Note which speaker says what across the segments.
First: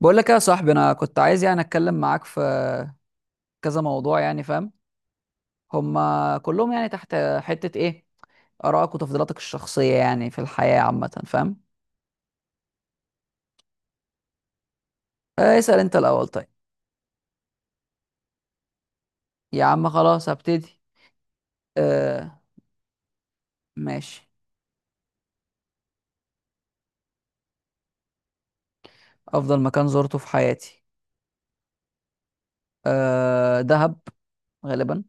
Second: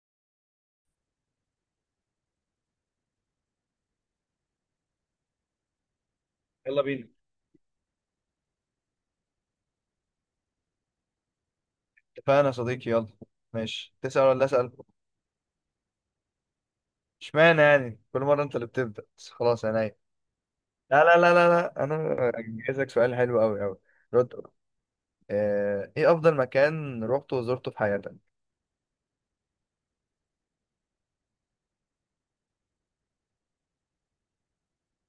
Speaker 1: بقول لك يا صاحبي، انا كنت عايز اتكلم معاك في كذا موضوع، يعني فاهم؟ هما كلهم
Speaker 2: يلا
Speaker 1: يعني
Speaker 2: بينا.
Speaker 1: تحت حتة ايه؟ ارائك وتفضيلاتك الشخصية يعني في الحياة عامة، فاهم؟
Speaker 2: اتفقنا يا صديقي، يلا ماشي. تسأل ولا أسأل؟
Speaker 1: اسأل انت الاول، طيب.
Speaker 2: اشمعنى يعني كل مرة أنت اللي بتبدأ؟ بس
Speaker 1: يا
Speaker 2: خلاص
Speaker 1: عم
Speaker 2: أنا.
Speaker 1: خلاص هبتدي.
Speaker 2: لا لا لا لا لا، أنا
Speaker 1: آه،
Speaker 2: جايزك سؤال حلو أوي أوي.
Speaker 1: ماشي.
Speaker 2: رد. إيه أفضل مكان روحته وزرته في حياتك؟
Speaker 1: افضل مكان زرته في حياتي آه دهب غالبا.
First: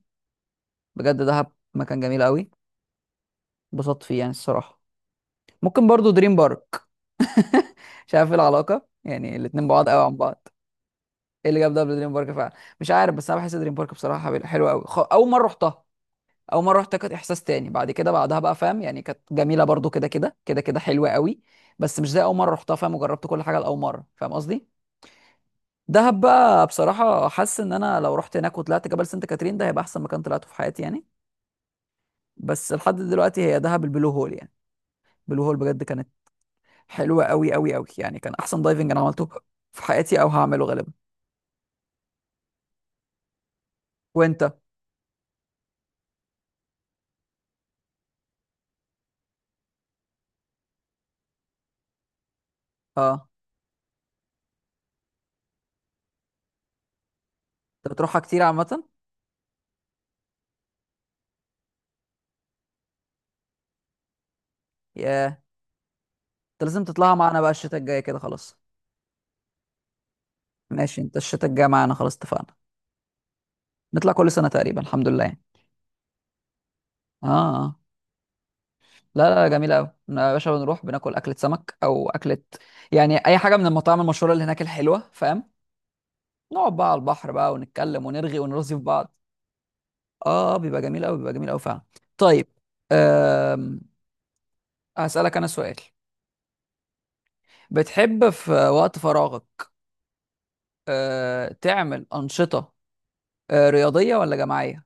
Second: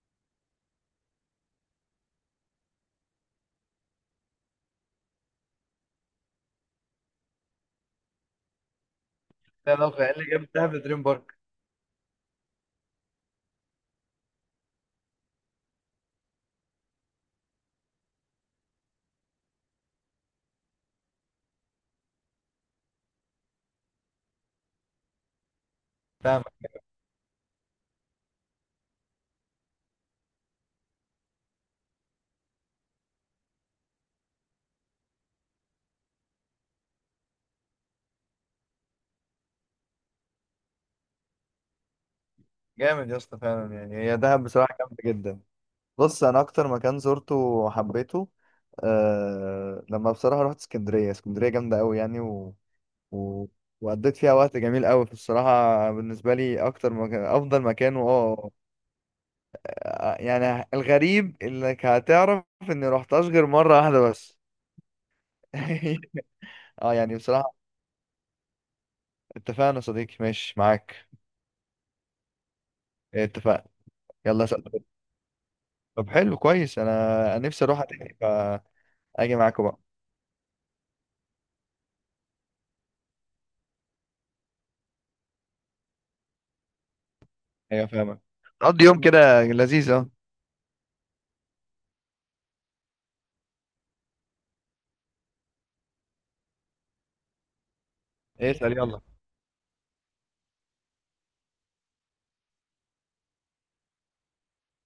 Speaker 1: بجد دهب مكان جميل قوي، اتبسطت فيه يعني الصراحة. ممكن برضو دريم بارك. مش عارف ايه العلاقة، يعني الاتنين
Speaker 2: ده
Speaker 1: بعاد
Speaker 2: لو
Speaker 1: قوي
Speaker 2: قال
Speaker 1: عن
Speaker 2: لي جاب
Speaker 1: بعض.
Speaker 2: دهب دريم بارك.
Speaker 1: ايه اللي جاب دبل دريم بارك فعلا؟ مش عارف، بس انا بحس دريم بارك بصراحه حلوه قوي. اول مره رحتها، اول مره رحتها كانت احساس تاني. بعد كده بعدها بقى فاهم يعني كانت جميله برضو كده كده كده كده، حلوه قوي. بس مش زي اول مره رحتها، فاهم؟ وجربت كل حاجه لاول مره، فاهم قصدي. دهب
Speaker 2: فاهمك.
Speaker 1: بقى بصراحه حاسس ان انا لو رحت هناك وطلعت جبل سانت كاترين، ده هيبقى احسن مكان طلعته في حياتي يعني. بس لحد دلوقتي هي دهب، البلو هول يعني. البلو هول بجد كانت حلوه قوي قوي قوي، يعني كان احسن دايفنج انا عملته في حياتي او هعمله غالبا.
Speaker 2: جامد يا اسطى فعلا، يعني هي
Speaker 1: وانت؟
Speaker 2: دهب بصراحة جامدة جدا. بص، أنا أكتر مكان زرته وحبيته، أه لما بصراحة رحت اسكندرية. اسكندرية جامدة أوي يعني. و...
Speaker 1: اه،
Speaker 2: وقضيت فيها وقت جميل قوي، في الصراحة بالنسبة لي أكتر مكان، أفضل
Speaker 1: انت
Speaker 2: مكان.
Speaker 1: بتروحها كتير عامه؟
Speaker 2: يعني الغريب إنك هتعرف إني روحتهاش غير مرة واحدة بس.
Speaker 1: ياه. انت لازم
Speaker 2: أه يعني
Speaker 1: تطلعها معانا بقى
Speaker 2: بصراحة،
Speaker 1: الشتاء الجاي كده، خلاص.
Speaker 2: اتفقنا يا صديقي ماشي
Speaker 1: ماشي،
Speaker 2: معاك.
Speaker 1: انت الشتاء الجاي معانا، خلاص اتفقنا.
Speaker 2: اتفقنا.
Speaker 1: نطلع كل
Speaker 2: يلا
Speaker 1: سنة تقريبا،
Speaker 2: سأل.
Speaker 1: الحمد لله يعني.
Speaker 2: طب حلو كويس.
Speaker 1: اه،
Speaker 2: أنا نفسي
Speaker 1: اه.
Speaker 2: أروح تاني
Speaker 1: لا
Speaker 2: فأجي
Speaker 1: لا،
Speaker 2: معاكم
Speaker 1: جميلة
Speaker 2: بقى.
Speaker 1: قوي يا باشا. بنروح بناكل أكلة سمك أو أكلة يعني أي حاجة من المطاعم المشهورة اللي هناك الحلوة، فاهم؟ نقعد بقى على البحر بقى
Speaker 2: أيوة،
Speaker 1: ونتكلم،
Speaker 2: فاهمك.
Speaker 1: ونرغي ونرغي في
Speaker 2: قضي يوم
Speaker 1: بعض.
Speaker 2: كده لذيذ، أه.
Speaker 1: اه، بيبقى جميل قوي، بيبقى جميل قوي فعلا. طيب. أم... هسألك أنا سؤال. بتحب في
Speaker 2: اسأل
Speaker 1: وقت
Speaker 2: يلا.
Speaker 1: فراغك تعمل أنشطة رياضية ولا جماعية؟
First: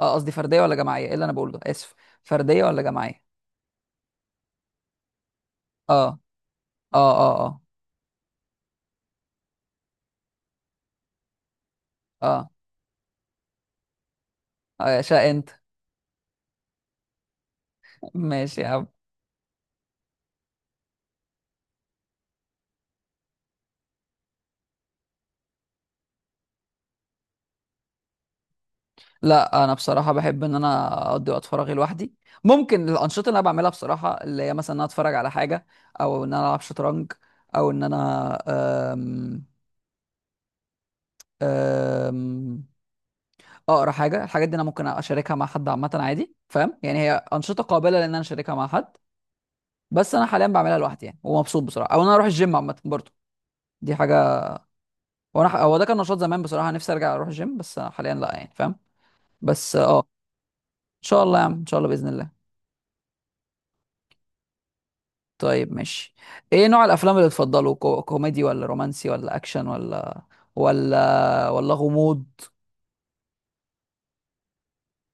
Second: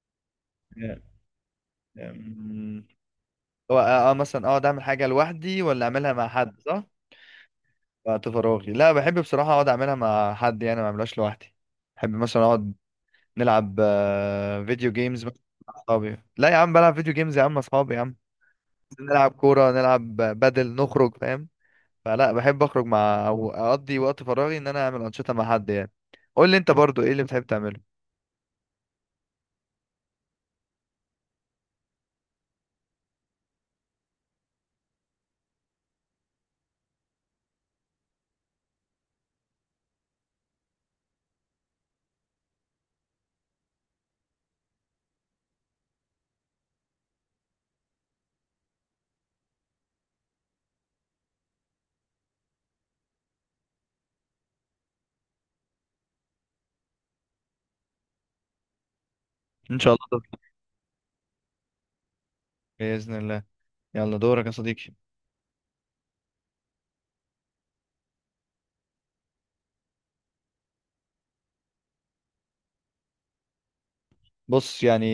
Speaker 1: اه قصدي فرديه ولا جماعيه، ايه اللي انا بقوله ده، اسف. فرديه ولا
Speaker 2: أمم،
Speaker 1: جماعيه؟
Speaker 2: هو أه آه، مثلا أقعد أعمل حاجة لوحدي ولا
Speaker 1: اه
Speaker 2: أعملها مع حد، صح؟
Speaker 1: اه اه اه
Speaker 2: وقت فراغي، لا بحب بصراحة أقعد أعملها مع حد، يعني ما أعملهاش لوحدي. بحب مثلا
Speaker 1: اه.
Speaker 2: أقعد نلعب فيديو جيمز
Speaker 1: شاء
Speaker 2: مع
Speaker 1: انت.
Speaker 2: أصحابي. لا يا عم، بلعب فيديو جيمز يا عم مع أصحابي يا عم.
Speaker 1: ماشي يا عم.
Speaker 2: نلعب كورة نلعب بدل نخرج، فاهم. فلا بحب أخرج مع، أو أقضي وقت فراغي إن أنا أعمل أنشطة مع حد يعني. قول لي أنت برضو إيه اللي بتحب تعمله؟
Speaker 1: لا انا بصراحه بحب ان انا اقضي وقت فراغي لوحدي. ممكن الانشطه اللي انا بعملها بصراحه، اللي هي مثلا ان انا اتفرج على حاجه، او ان انا العب شطرنج، او ان انا أم أم اقرا حاجه. الحاجات دي انا ممكن اشاركها مع حد عامه عادي، فاهم يعني؟ هي انشطه قابله لان انا اشاركها مع حد، بس انا حاليا بعملها لوحدي يعني ومبسوط بصراحه. او ان انا اروح الجيم عامه برضه، دي حاجه. هو ده كان نشاط زمان بصراحه، نفسي ارجع اروح الجيم، بس حاليا لا يعني، فاهم؟ بس
Speaker 2: إن شاء
Speaker 1: اه ان
Speaker 2: الله دور.
Speaker 1: شاء الله يا عم، ان شاء الله باذن الله.
Speaker 2: بإذن الله. يلا دورك يا صديقي.
Speaker 1: طيب ماشي. ايه نوع الافلام اللي تفضله؟ كوميدي ولا رومانسي ولا اكشن ولا غموض؟
Speaker 2: بص يعني،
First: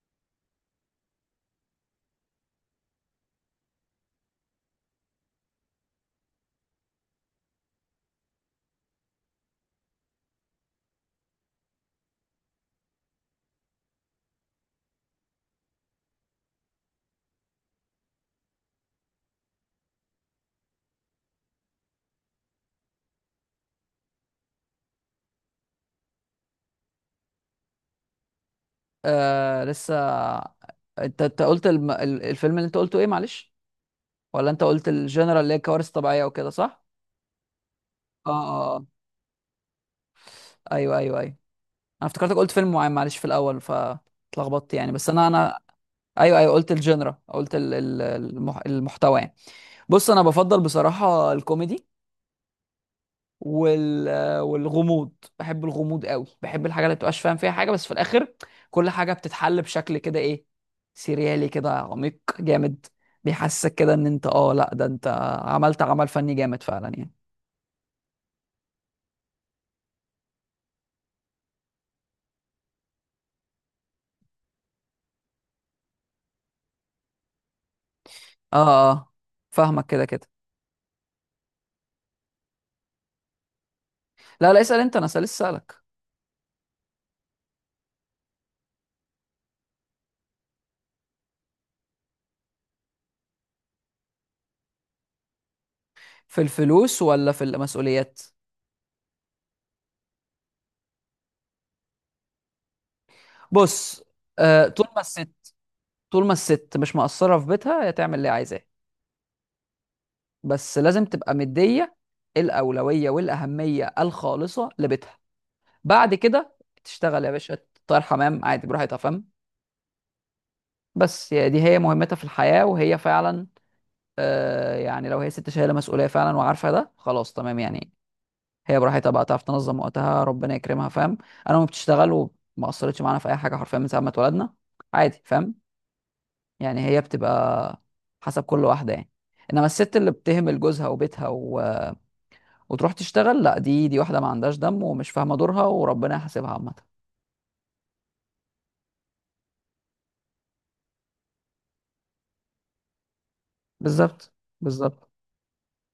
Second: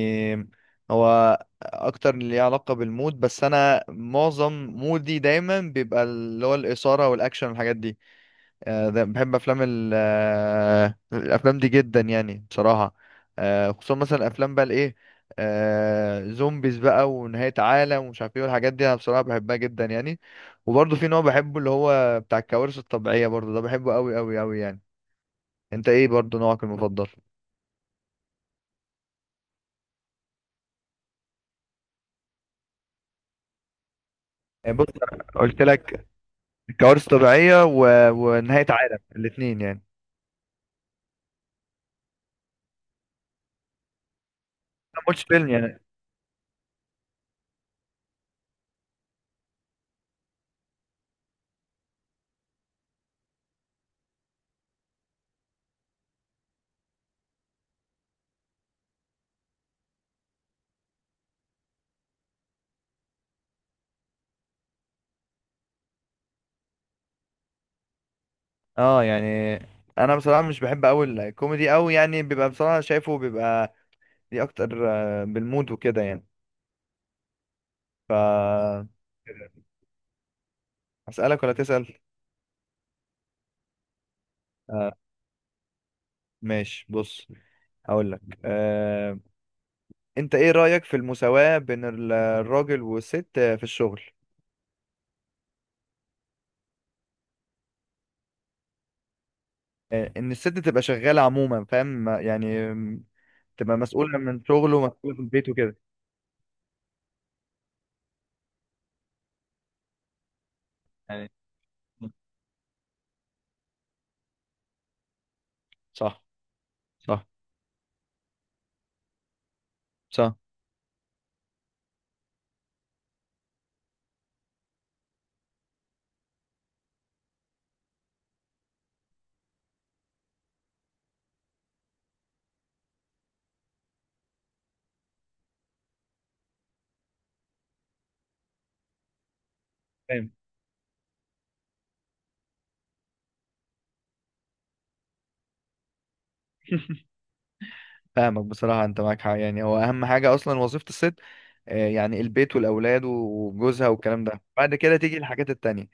Speaker 2: هو اكتر اللي ليه علاقة بالمود، بس انا معظم مودي دايما بيبقى اللي هو الإثارة والاكشن والحاجات دي. بحب افلام الافلام دي جدا يعني بصراحة. خصوصا مثلا افلام بقى الايه آه، زومبيز بقى ونهاية عالم ومش عارف ايه والحاجات دي، انا بصراحة بحبها جدا يعني. وبرضه في نوع بحبه اللي هو بتاع الكوارث الطبيعية، برضه ده بحبه قوي قوي قوي يعني. انت ايه برضه نوعك المفضل؟
Speaker 1: آه لسه. انت انت قلت الفيلم اللي انت قلته ايه، معلش؟ ولا انت
Speaker 2: بص،
Speaker 1: قلت
Speaker 2: أنا
Speaker 1: الجنرال اللي هي
Speaker 2: قلت
Speaker 1: كوارث
Speaker 2: لك
Speaker 1: طبيعيه وكده، صح؟
Speaker 2: كوارث طبيعية و...
Speaker 1: اه
Speaker 2: ونهاية
Speaker 1: اه آه.
Speaker 2: عالم الاتنين يعني.
Speaker 1: ايوه ايوه ايوه. انا افتكرتك قلت فيلم معين معلش في الاول، فاتلخبطت يعني.
Speaker 2: ما
Speaker 1: بس
Speaker 2: قلتش
Speaker 1: انا
Speaker 2: فيلم
Speaker 1: انا
Speaker 2: يعني.
Speaker 1: ايوه ايوه، قلت الجنرا، قلت المحتوى يعني. بص انا بفضل بصراحه الكوميدي وال... والغموض. بحب الغموض قوي، بحب الحاجه اللي بتبقاش فاهم فيها حاجه، بس في الاخر كل حاجه بتتحل بشكل كده ايه، سيريالي كده، عميق جامد، بيحسسك كده ان انت اه لا ده انت عملت عمل فني جامد فعلا يعني.
Speaker 2: اه يعني، انا بصراحة مش بحب اوي الكوميدي اوي يعني، بيبقى بصراحة شايفه بيبقى ليه اكتر بالمود وكده يعني. ف
Speaker 1: اه اه آه. فاهمك كده كده.
Speaker 2: اسألك ولا تسأل؟
Speaker 1: لا لا، اسال
Speaker 2: آه،
Speaker 1: انت، انا لسه اسالك.
Speaker 2: ماشي بص، هقول لك آه. انت ايه رأيك في المساواة بين الراجل والست في الشغل؟
Speaker 1: في الفلوس ولا في المسؤوليات؟
Speaker 2: آه، ان الست تبقى شغالة عموما فاهم، تبقى
Speaker 1: بص.
Speaker 2: مسؤولة من
Speaker 1: آه
Speaker 2: شغله
Speaker 1: طول ما
Speaker 2: ومسؤولة في البيت
Speaker 1: الست،
Speaker 2: وكده.
Speaker 1: طول ما الست مش مقصره في بيتها، هي تعمل اللي عايزاه، بس لازم
Speaker 2: يعني.
Speaker 1: تبقى مدية الأولوية والأهمية الخالصة لبيتها. بعد
Speaker 2: صح.
Speaker 1: كده تشتغل
Speaker 2: صح.
Speaker 1: يا باشا، تطير حمام عادي براحتها، فاهم؟
Speaker 2: صح.
Speaker 1: بس يا دي هي مهمتها في الحياة، وهي فعلا آه يعني لو هي ست شايلة مسؤولية فعلا وعارفة ده، خلاص تمام يعني. هي براحتها بقى، تعرف تنظم وقتها، ربنا يكرمها، فاهم؟ أنا ما بتشتغل وما أثرتش معانا في أي حاجة حرفيا من ساعة ما اتولدنا، عادي، فاهم؟ يعني هي بتبقى حسب كل واحدة يعني. إنما الست اللي
Speaker 2: فاهم.
Speaker 1: بتهمل جوزها وبيتها وتروح تشتغل، لا دي، دي واحده ما عندهاش دم ومش فاهمه دورها، وربنا يحاسبها عامه.
Speaker 2: فاهمك بصراحة، أنت معاك حق يعني، هو أهم حاجة أصلا وظيفة الست، يعني البيت والأولاد وجوزها والكلام
Speaker 1: بالظبط،
Speaker 2: ده، بعد كده
Speaker 1: بالظبط،
Speaker 2: تيجي الحاجات التانية.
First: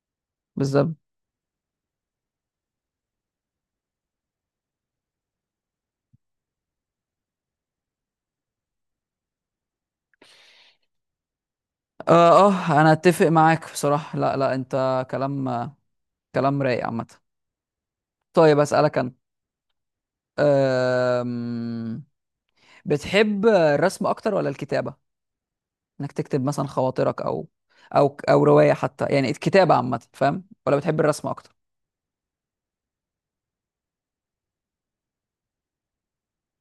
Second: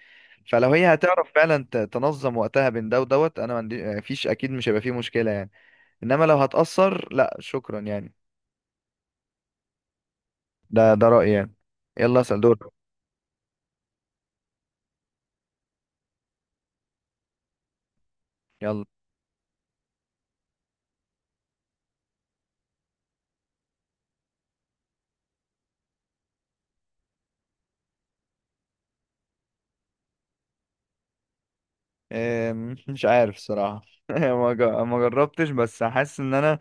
Speaker 2: فلو هي
Speaker 1: بالظبط.
Speaker 2: هتعرف فعلا تنظم وقتها بين ده ودوت، أنا ما عندي فيش، أكيد مش هيبقى فيه مشكلة يعني. إنما لو هتأثر لا شكرا يعني. ده رأيي يعني. يلا اسأل
Speaker 1: اه
Speaker 2: دور.
Speaker 1: اه، انا اتفق معاك بصراحه. لا لا انت كلام، كلام رايق عامه. طيب
Speaker 2: يلا.
Speaker 1: اسالك انا. أم... بتحب الرسم اكتر ولا الكتابه؟ انك تكتب مثلا خواطرك، او او روايه حتى، يعني الكتابه عامه، فاهم، ولا بتحب الرسم اكتر؟
Speaker 2: مش عارف الصراحة. ما جربتش بس حاسس إن أنا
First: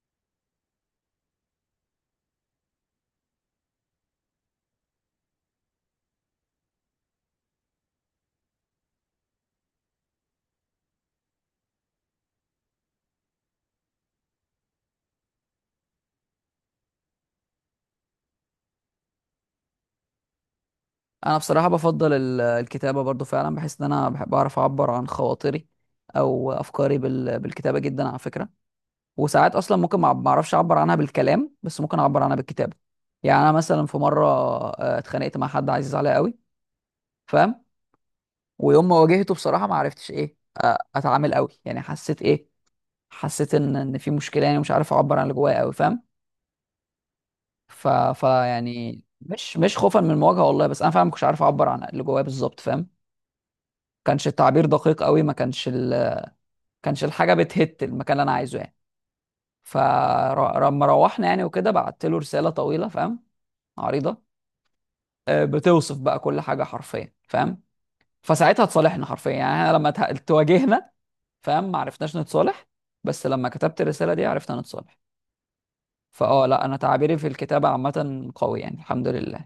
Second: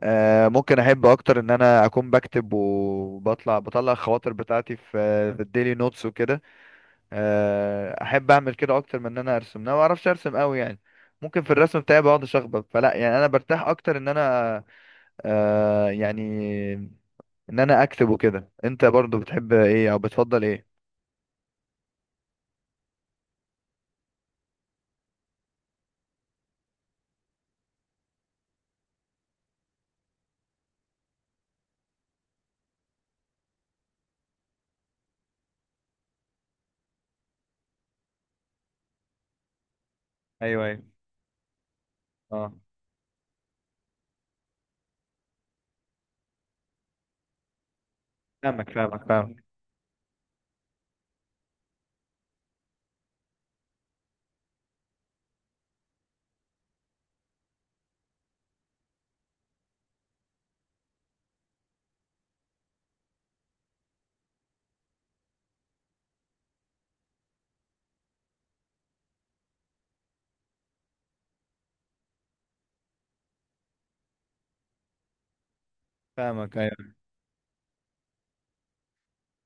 Speaker 2: ممكن احب اكتر ان انا اكون بكتب وبطلع الخواطر بتاعتي في الديلي نوتس وكده. احب اعمل كده اكتر من ان انا ارسم. انا ما بعرفش ارسم قوي يعني. ممكن في الرسم بتاعي بقعد اشخبط، فلا يعني انا برتاح اكتر آه، يعني ان انا اكتب وكده. انت برضو بتحب ايه او بتفضل ايه؟
Speaker 1: انا بصراحه بفضل الكتابه برضو فعلا، بحس ان انا بحب اعرف اعبر عن خواطري او افكاري بالكتابه جدا على فكره. وساعات اصلا ممكن ما اعرفش اعبر عنها بالكلام، بس ممكن اعبر عنها بالكتابه. يعني انا مثلا في مره اتخانقت مع حد عزيز عليا قوي، فاهم؟ ويوم ما واجهته بصراحه ما عرفتش ايه
Speaker 2: ايوه، ايوه،
Speaker 1: اتعامل قوي يعني، حسيت ايه،
Speaker 2: اه.
Speaker 1: حسيت ان في مشكله، يعني مش عارف اعبر عن اللي جوايا قوي، فاهم؟ ف... ف
Speaker 2: فاهمك
Speaker 1: يعني
Speaker 2: فاهمك فاهمك.
Speaker 1: مش خوفا من المواجهه والله، بس انا فعلا ما كنتش عارف اعبر عن اللي جوايا بالظبط، فاهم؟ كانش التعبير دقيق قوي، ما كانش كانش الحاجه بتهت المكان اللي انا عايزه يعني. فلما روحنا يعني وكده، بعت له رساله طويله، فاهم، عريضه، بتوصف بقى كل حاجه حرفيا، فاهم؟ فساعتها اتصالحنا حرفيا يعني. احنا لما تواجهنا، فاهم، ما عرفناش نتصالح، بس لما كتبت الرساله دي عرفنا نتصالح. فاه
Speaker 2: فاهمك،
Speaker 1: لا انا
Speaker 2: ايوه.
Speaker 1: تعبيري في الكتابه عامه قوي يعني، الحمد لله.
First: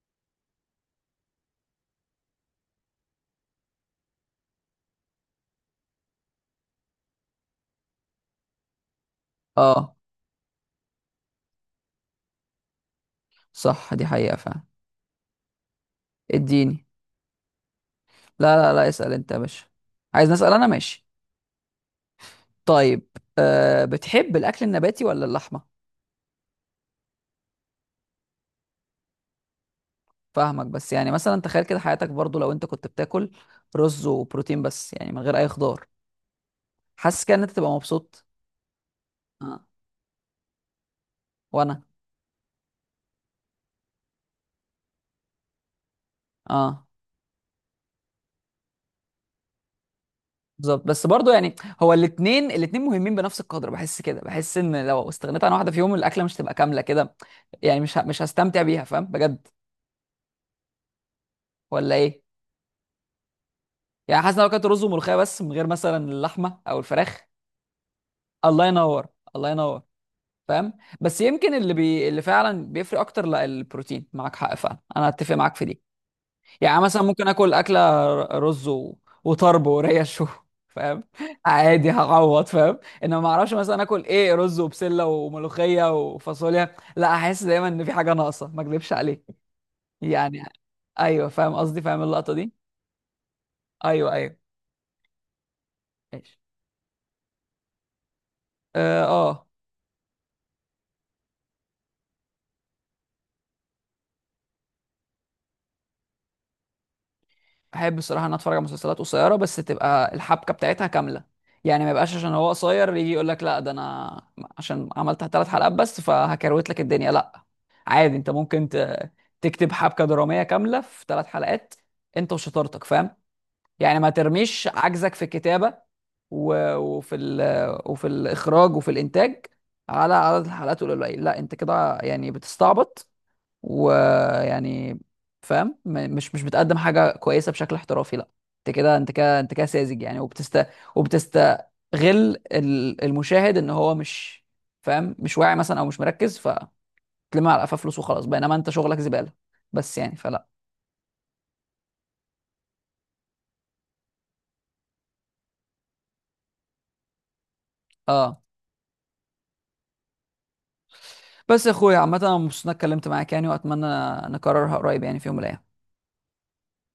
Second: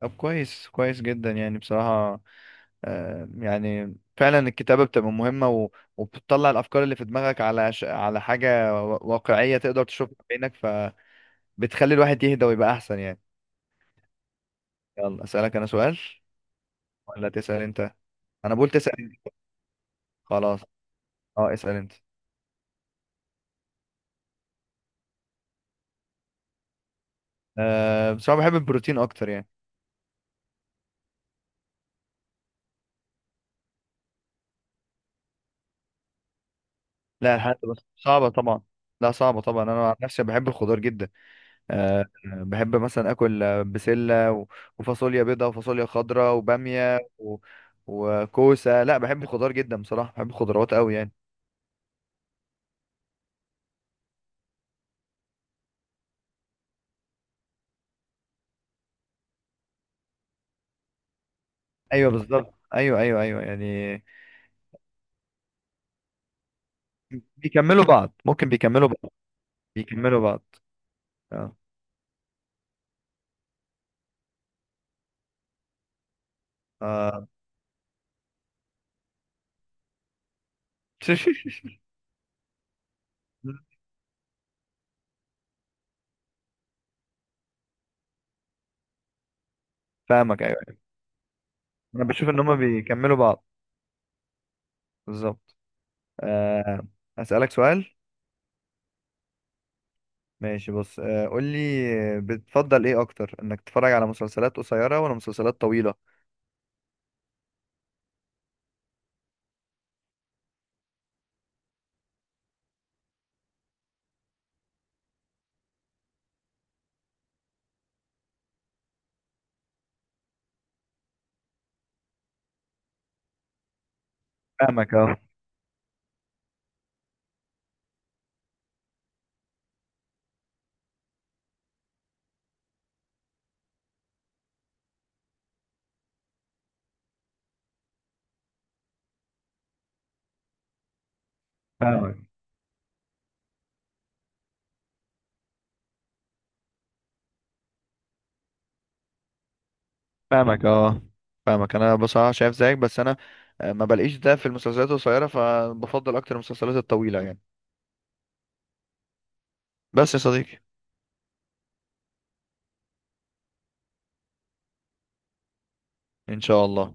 Speaker 2: طب كويس كويس جدا يعني بصراحة. يعني فعلا الكتابة بتبقى مهمة وبتطلع الأفكار اللي في دماغك على على حاجة واقعية تقدر
Speaker 1: اه.
Speaker 2: تشوفها بعينك. فبتخلي الواحد يهدى ويبقى أحسن يعني.
Speaker 1: صح، دي حقيقه فعلا.
Speaker 2: يلا أسألك أنا سؤال،
Speaker 1: اديني.
Speaker 2: ولا تسأل أنت؟ أنا
Speaker 1: لا
Speaker 2: بقول
Speaker 1: لا لا،
Speaker 2: تسأل
Speaker 1: اسال
Speaker 2: أنت.
Speaker 1: انت يا باشا. عايز نسال
Speaker 2: خلاص،
Speaker 1: انا، ماشي.
Speaker 2: أه، اسأل أنت.
Speaker 1: طيب. أه بتحب الاكل النباتي ولا اللحمه؟
Speaker 2: أه، بس أنا بحب البروتين أكتر يعني.
Speaker 1: فاهمك، بس يعني مثلا تخيل كده حياتك برضو لو انت كنت بتاكل رز وبروتين بس، يعني من غير اي خضار، حاسس
Speaker 2: لا،
Speaker 1: كده ان انت
Speaker 2: الحاجات
Speaker 1: تبقى
Speaker 2: بس
Speaker 1: مبسوط؟
Speaker 2: صعبة طبعا. لا، صعبة طبعا،
Speaker 1: اه،
Speaker 2: أنا عن نفسي بحب الخضار جدا.
Speaker 1: وانا.
Speaker 2: بحب مثلا اكل بسله و- وفاصوليا بيضاء وفاصوليا خضراء
Speaker 1: اه
Speaker 2: وباميه و... وكوسه. لا بحب الخضار جدا بصراحه، بحب الخضروات
Speaker 1: بالظبط،
Speaker 2: قوي
Speaker 1: بس
Speaker 2: يعني.
Speaker 1: برضو يعني هو الاتنين، الاتنين مهمين بنفس القدر. بحس كده، بحس ان لو استغنيت عن واحده فيهم الاكله مش تبقى كامله كده يعني. مش هستمتع بيها، فاهم بجد؟ ولا
Speaker 2: ايوه
Speaker 1: ايه؟
Speaker 2: بالظبط، ايوه ايوه ايوه يعني.
Speaker 1: يعني حاسس إن لو كانت رز وملوخيه بس من غير مثلا اللحمه او الفراخ.
Speaker 2: بيكملوا بعض، ممكن
Speaker 1: الله
Speaker 2: بيكملوا
Speaker 1: ينور،
Speaker 2: بعض.
Speaker 1: الله ينور.
Speaker 2: بيكملوا بعض.
Speaker 1: فاهم. بس يمكن
Speaker 2: اه.
Speaker 1: اللي فعلا بيفرق اكتر لا البروتين، معاك حق فعلا، انا اتفق معاك في دي. يعني مثلا ممكن
Speaker 2: آه.
Speaker 1: اكل اكله رز وطرب وريش فاهم. عادي، هعوض، فاهم. انما ما اعرفش مثلا اكل ايه، رز وبسله وملوخيه وفاصوليا، لا احس دايما ان في حاجه ناقصه، ما اكذبش عليك يعني.
Speaker 2: فاهمك، ايوه، أيوة.
Speaker 1: ايوه فاهم قصدي، فاهم
Speaker 2: انا بشوف
Speaker 1: اللقطه
Speaker 2: ان
Speaker 1: دي.
Speaker 2: هما بيكملوا بعض.
Speaker 1: ايوه ايوه.
Speaker 2: بالظبط.
Speaker 1: ماشي.
Speaker 2: آه. اسالك سؤال.
Speaker 1: اه آه.
Speaker 2: ماشي بص، قول لي، بتفضل ايه اكتر، انك تتفرج على مسلسلات قصيره ولا مسلسلات طويله؟
Speaker 1: احب الصراحه ان أنا اتفرج على مسلسلات قصيره، بس تبقى الحبكه بتاعتها كامله. يعني ما يبقاش عشان هو قصير يجي يقول لك لا ده انا عشان عملت 3 حلقات بس فهكروت لك الدنيا، لا. عادي انت ممكن تكتب حبكه دراميه كامله في 3 حلقات، انت وشطارتك، فاهم؟ يعني ما ترميش
Speaker 2: فاهمك،
Speaker 1: عجزك
Speaker 2: اه.
Speaker 1: في الكتابه وفي الاخراج وفي الانتاج على عدد الحلقات القليل. لا انت كده يعني بتستعبط ويعني، فاهم؟ مش بتقدم حاجه كويسه بشكل احترافي، لا. انت كده، انت كده، انت كده ساذج يعني، وبتستغل
Speaker 2: فاهمك.
Speaker 1: المشاهد ان هو مش فاهم، مش واعي مثلا او مش مركز، فتلم على قفاه فلوس وخلاص، بينما انت شغلك زباله بس يعني. فلا.
Speaker 2: فاهمك، اه. فاهمك، انا بصراحه شايف زيك، بس انا ما بلاقيش ده في المسلسلات القصيره فبفضل اكتر المسلسلات الطويله يعني.
Speaker 1: اه.
Speaker 2: بس يا صديقي،
Speaker 1: بس يا اخويا عامه انا مبسوط اني اتكلمت معاك يعني، واتمنى نكررها قريب يعني في يوم من الايام.
Speaker 2: ان شاء الله.